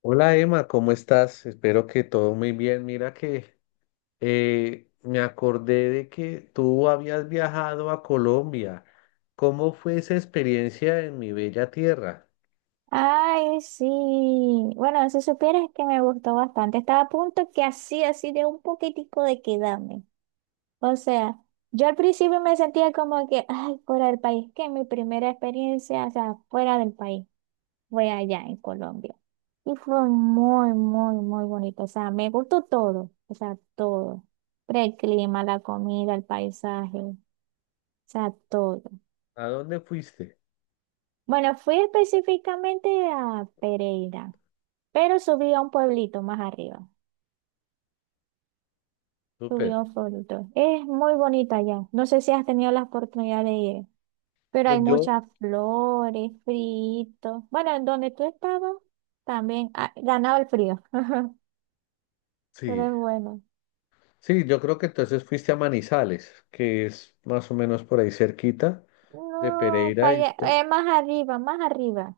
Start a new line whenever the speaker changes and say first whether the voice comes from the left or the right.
left: Hola Emma, ¿cómo estás? Espero que todo muy bien. Mira que me acordé de que tú habías viajado a Colombia. ¿Cómo fue esa experiencia en mi bella tierra?
right: Ay, sí. Bueno, si supieras que me gustó bastante. Estaba a punto que así, así de un poquitico de quedarme. O sea, yo al principio me sentía como que, ay, fuera del país, que mi primera experiencia, o sea, fuera del país, fue allá en Colombia. Y fue muy, muy, muy bonito. O sea, me gustó todo. O sea, todo. Pero el clima, la comida, el paisaje, o sea, todo.
left: ¿A dónde fuiste?
right: Bueno, fui específicamente a Pereira, pero subí a un pueblito más arriba.
left: Súper.
right: Subió fotos. Es muy bonita ya. No sé si has tenido la oportunidad de ir, pero
left: Pues
right: hay
left: yo,
right: muchas flores, fritos. Bueno, en donde tú estabas también ganaba el frío, pero
left: sí,
right: es bueno.
left: sí, yo creo que entonces fuiste a Manizales, que es más o menos por ahí cerquita de
right: No, para
left: Pereira y pues,
right: allá, más arriba, más arriba.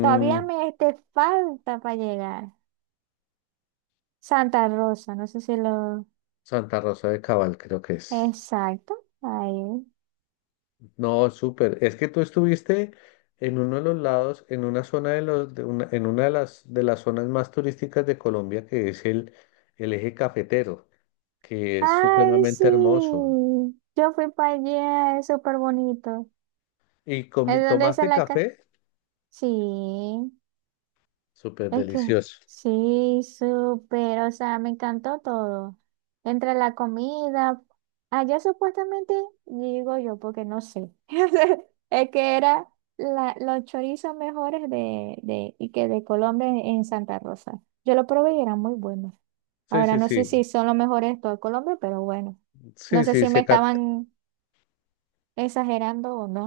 right: Todavía me te falta para llegar. Santa Rosa, no sé si lo...
left: Santa Rosa de Cabal, creo que es.
right: Exacto, ahí.
left: No, súper. Es que tú estuviste en uno de los lados, en una zona de los, de una, en una de las zonas más turísticas de Colombia, que es el eje cafetero, que es
right: Ay,
left: supremamente
right: sí.
left: hermoso.
right: Yo fui para allá, es súper bonito.
left: ¿Y
right: ¿Es donde dice
left: tomaste
right: la casa?
left: café?
right: Sí,
left: Súper
right: es que
left: delicioso.
right: sí, súper, o sea, me encantó todo. Entre la comida, allá supuestamente, digo yo, porque no sé, es que era los chorizos mejores de, y que de Colombia en Santa Rosa. Yo lo probé y eran muy buenos.
left: Sí,
right: Ahora
left: sí,
right: no sé
left: sí.
right: si son los mejores de todo Colombia, pero bueno, no
left: Sí,
right: sé
left: sí,
right: si
left: sí,
right: me
left: acá.
right: estaban exagerando o no.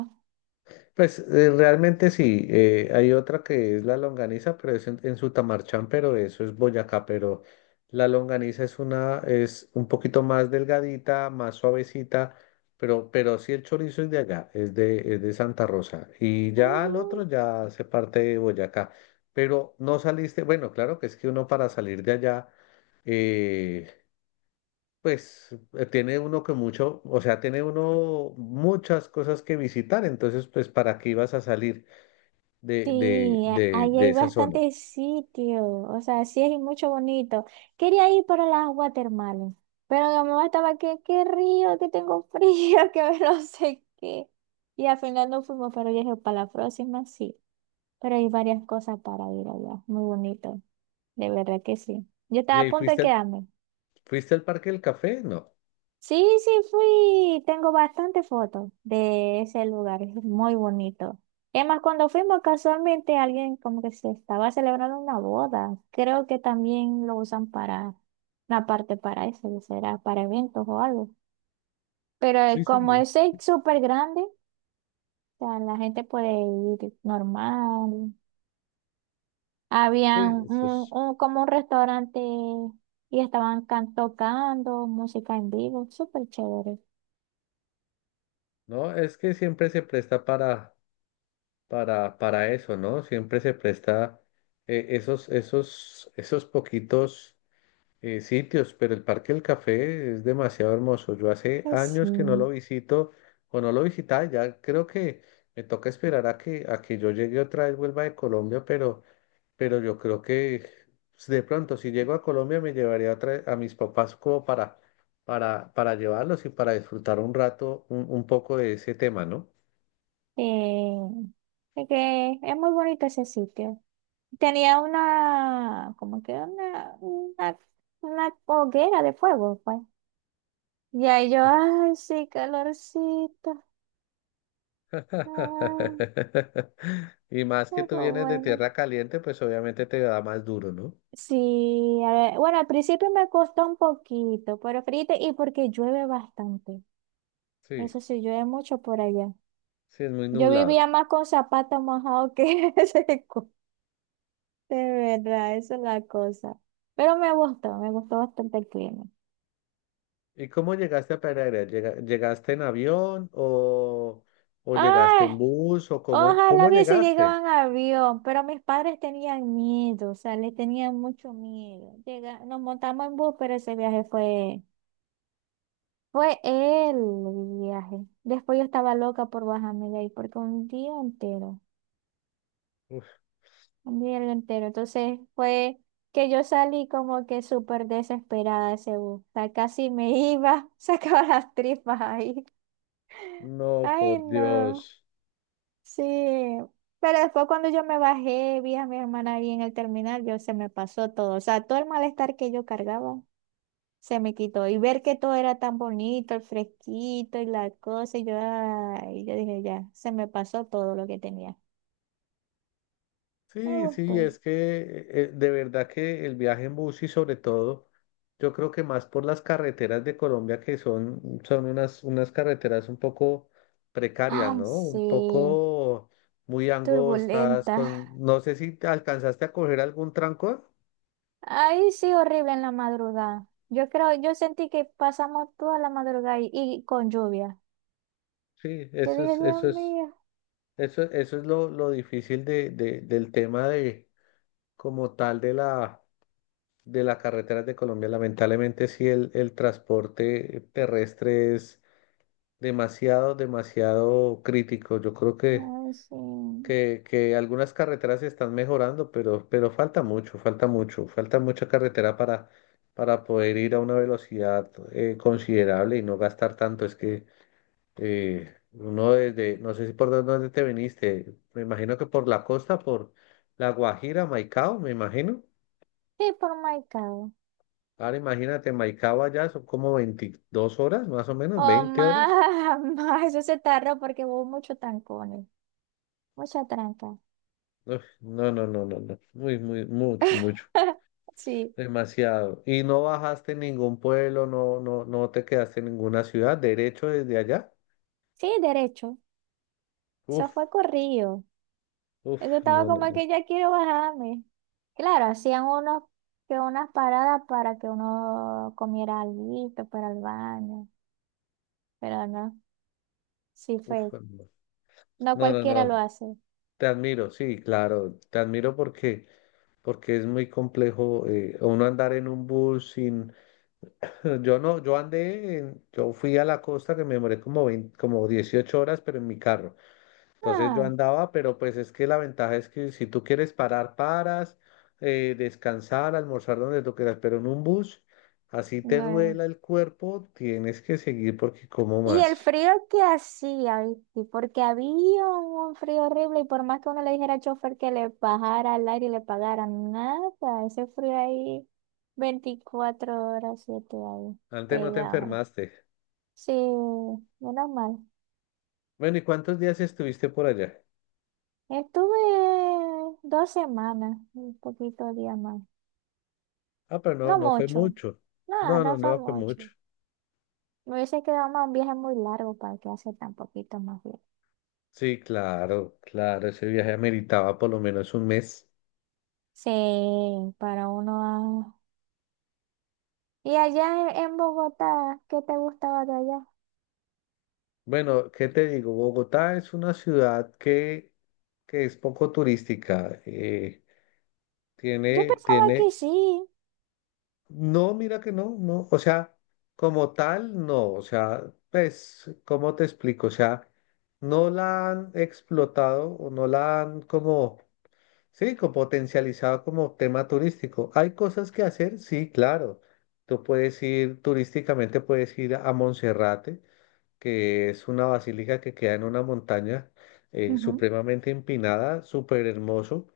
left: Pues realmente sí, hay otra que es la longaniza, pero es en Sutamarchán, pero eso es Boyacá, pero la longaniza es una, es un poquito más delgadita, más suavecita, pero sí el chorizo es de allá, es de Santa Rosa. Y ya
right: Ujú.
left: al otro ya se parte de Boyacá. Pero no saliste, bueno, claro que es que uno para salir de allá, eh, tiene uno que mucho, o sea, tiene uno muchas cosas que visitar, entonces, pues, ¿para qué ibas a salir
right: Sí, ahí
left: de
right: hay
left: esa zona?
right: bastantes sitios, o sea, sí hay mucho bonito. Quería ir para las watermelon, pero mi mamá estaba que, qué río, que tengo frío, que no sé qué. Y al final no fuimos, pero yo dije, para la próxima sí. Pero hay varias cosas para ir allá, muy bonito, de verdad que sí. Yo
left: ¿Y
right: estaba a
left: ahí
right: punto de quedarme.
left: fuiste al Parque del Café? No.
right: Sí, sí fui, tengo bastantes fotos de ese lugar, es muy bonito. Es más, cuando fuimos casualmente alguien como que se estaba celebrando una boda, creo que también lo usan para una parte para eso, que será para eventos o algo. Pero
left: Sí, sí,
right: como
left: no,
right: ese es súper grande, o sea, la gente puede ir normal.
left: sí,
right: Había
left: eso es.
right: como un restaurante y estaban tocando música en vivo, súper chévere.
left: No, es que siempre se presta para, para eso, ¿no? Siempre se presta esos, esos poquitos sitios, pero el Parque del Café es demasiado hermoso. Yo hace
right: Sí.
left: años que no lo visito o no lo visitaba, ya creo que me toca esperar a que yo llegue otra vez, vuelva de Colombia, pero yo creo que pues, de pronto si llego a Colombia me llevaría otra vez a mis papás como para, para llevarlos y para disfrutar un rato, un poco de ese tema, ¿no?
right: Eh, es que es muy bonito ese sitio. Tenía una, como que una hoguera de fuego, pues. Y ahí yo, ay, sí, calorcito. Ay,
left: Y más
right: qué
left: que tú vienes de
right: bueno.
left: tierra caliente, pues obviamente te da más duro, ¿no?
right: Sí, a ver, bueno, al principio me costó un poquito, pero fíjate, y porque llueve bastante.
left: Sí,
right: Eso sí, llueve mucho por allá.
left: sí, es muy
right: Yo
left: nublado.
right: vivía más con zapatos mojados que seco. De verdad, esa es la cosa. Pero me gustó bastante el clima.
left: ¿Y cómo llegaste a Pereira? Llegaste en avión o llegaste
right: ¡Ay!
left: en bus o cómo,
right: Ojalá
left: cómo
right: hubiese
left: llegaste?
right: llegado en avión, pero mis padres tenían miedo, o sea, le tenían mucho miedo. Nos montamos en bus, pero ese viaje fue el viaje. Después yo estaba loca por bajarme de ahí, porque un día entero,
left: Uf,
right: un día entero. Entonces fue que yo salí como que súper desesperada de ese bus. O sea, casi me iba, sacaba las tripas ahí.
left: no,
right: Ay,
left: por
right: no.
left: Dios.
right: Sí, pero después cuando yo me bajé, vi a mi hermana ahí en el terminal, yo se me pasó todo, o sea, todo el malestar que yo cargaba se me quitó y ver que todo era tan bonito, el fresquito y la cosa, y yo, ay, yo dije, ya, se me pasó todo lo que tenía. Me
left: Sí, sí,
right: gustó.
left: es que de verdad que el viaje en bus y sobre todo, yo creo que más por las carreteras de Colombia que son, son unas, unas carreteras un poco precarias,
right: Ay,
left: ¿no? Un
right: sí,
left: poco muy angostas,
right: turbulenta.
left: con, no sé si te alcanzaste a coger algún trancón.
right: Ay, sí, horrible en la madrugada. Yo creo, yo sentí que pasamos toda la madrugada y con lluvia.
left: Sí,
right: Yo
left: eso
right: dije,
left: es,
right: Dios
left: eso es.
right: mío,
left: Eso es lo difícil del tema de, como tal, de las carreteras de Colombia. Lamentablemente, sí, el transporte terrestre es demasiado, demasiado crítico. Yo creo
right: ay, sí.
left: que algunas carreteras se están mejorando, pero falta mucho, falta mucho, falta mucha carretera para poder ir a una velocidad considerable y no gastar tanto. Es que uno desde, no sé si por dónde dónde te viniste, me imagino que por la costa, por La Guajira, Maicao, me imagino.
right: Sí, por my God.
left: Ahora imagínate, Maicao allá son como 22 horas, más o menos,
right: Oh,
left: 20 horas.
right: más, más, eso se tarda porque hubo mucho tancones mucha tranca.
left: Uf, no, no, no, no, no, muy, muy, mucho, mucho,
right: Sí,
left: demasiado. Y no bajaste en ningún pueblo, no, no, no te quedaste en ninguna ciudad, derecho desde allá.
right: sí, derecho. Eso
left: Uf,
right: fue corrido.
left: uf,
right: Eso estaba
left: no, no,
right: como
left: no,
right: que ya quiero bajarme. Claro, hacían unos, que unas paradas para que uno comiera algo para el baño, pero no, sí
left: uf,
right: fue.
left: no,
right: No
left: no, no,
right: cualquiera lo
left: no,
right: hace.
left: te admiro, sí, claro, te admiro porque... porque es muy complejo uno andar en un bus sin... Yo no, yo andé, yo fui a la costa que me demoré como 20 como 18 horas, pero en mi carro. Entonces yo
right: Ah,
left: andaba, pero pues es que la ventaja es que si tú quieres parar, paras, descansar, almorzar donde tú quieras, pero en un bus, así te
right: no.
left: duela el cuerpo, tienes que seguir porque como
right: Y el
left: más.
right: frío que hacía, ¿viste? Porque había un frío horrible y por más que uno le dijera al chofer que le bajara al aire y le pagara, nada, ese frío ahí 24 horas, 7 ahí,
left: Antes no te
right: pegado.
left: enfermaste.
right: Sí, menos mal.
left: Bueno, ¿y cuántos días estuviste por allá?
right: Estuve 2 semanas, un poquito de día más.
left: Ah, pero no,
right: No
left: no fue
right: mucho,
left: mucho. No, no,
right: nada, fue
left: no fue mucho.
right: mucho. Me hubiese quedado más un viaje muy largo para que hace tan poquito más bien.
left: Sí, claro, claro, ese viaje ameritaba por lo menos un mes.
right: Sí, para uno y allá en Bogotá, ¿qué te gustaba de allá?
left: Bueno, ¿qué te digo? Bogotá es una ciudad que es poco turística.
right: Yo pensaba que
left: Tiene,
right: sí.
left: no, mira que no, no, o sea, como tal, no, o sea, pues, ¿cómo te explico? O sea, no la han explotado o no la han como. Sí, como potencializado como tema turístico. Hay cosas que hacer, sí, claro. Tú puedes ir turísticamente, puedes ir a Monserrate, que es una basílica que queda en una montaña
right: Ujú.
left: supremamente empinada, súper hermoso.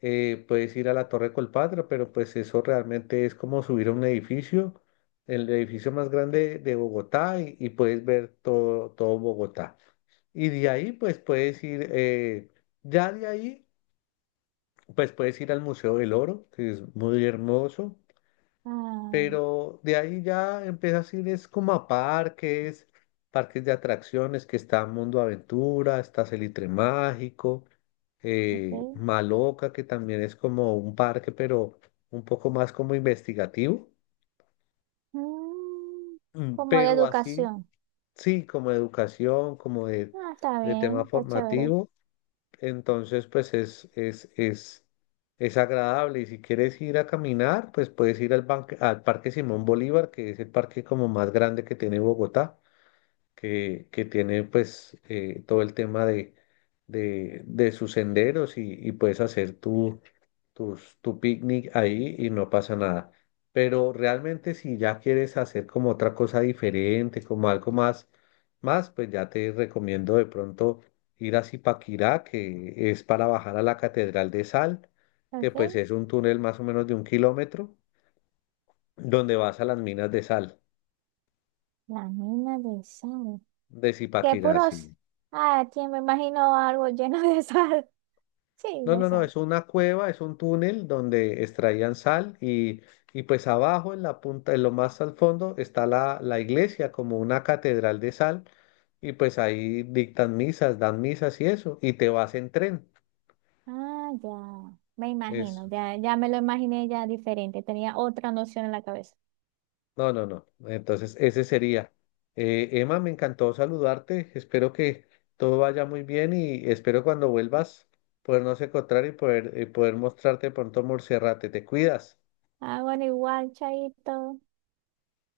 left: Puedes ir a la Torre Colpatria, pero pues eso realmente es como subir a un edificio, el edificio más grande de Bogotá y puedes ver todo, todo Bogotá. Y de ahí pues puedes ir, ya de ahí. Pues puedes ir al Museo del Oro, que es muy hermoso,
right: Ah,
left: pero de ahí ya empiezas a ir es como a parques, parques de atracciones, que está Mundo Aventura, está Salitre Mágico,
right: ok.
left: Maloca, que también es como un parque, pero un poco más como investigativo.
right: Mm,
left: Mm,
right: como de
left: pero así,
right: educación.
left: sí, como educación, como
right: Ah, está
left: de
right: bien,
left: tema
right: está chévere.
left: formativo. Entonces, pues es agradable. Y si quieres ir a caminar, pues puedes ir al Parque Simón Bolívar, que es el parque como más grande que tiene Bogotá, que tiene pues todo el tema de sus senderos y puedes hacer tu picnic ahí y no pasa nada. Pero realmente si ya quieres hacer como otra cosa diferente, como algo más, más, pues ya te recomiendo de pronto ir a Zipaquirá, que es para bajar a la Catedral de Sal, que
right: Ok.
left: pues es un túnel más o menos de 1 kilómetro, donde vas a las minas de sal
right: La mina de sal.
left: de
right: Qué
left: Zipaquirá,
right: puros.
left: sí.
right: Ah, tío, me imagino algo lleno de sal. Sí,
left: No,
right: de
left: no, no,
right: sal.
left: es una cueva, es un túnel donde extraían sal y pues abajo en la punta, en lo más al fondo, está la iglesia como una catedral de sal y pues ahí dictan misas, dan misas y eso, y te vas en tren.
right: Ah, ya. Me
left: Eso.
right: imagino, ya, ya me lo imaginé ya diferente. Tenía otra noción en la cabeza.
left: No, no, no. Entonces, ese sería. Emma, me encantó saludarte. Espero que todo vaya muy bien y espero cuando vuelvas podernos encontrar y poder mostrarte pronto Morserrate. Te cuidas.
right: Ah, bueno, igual, chaito.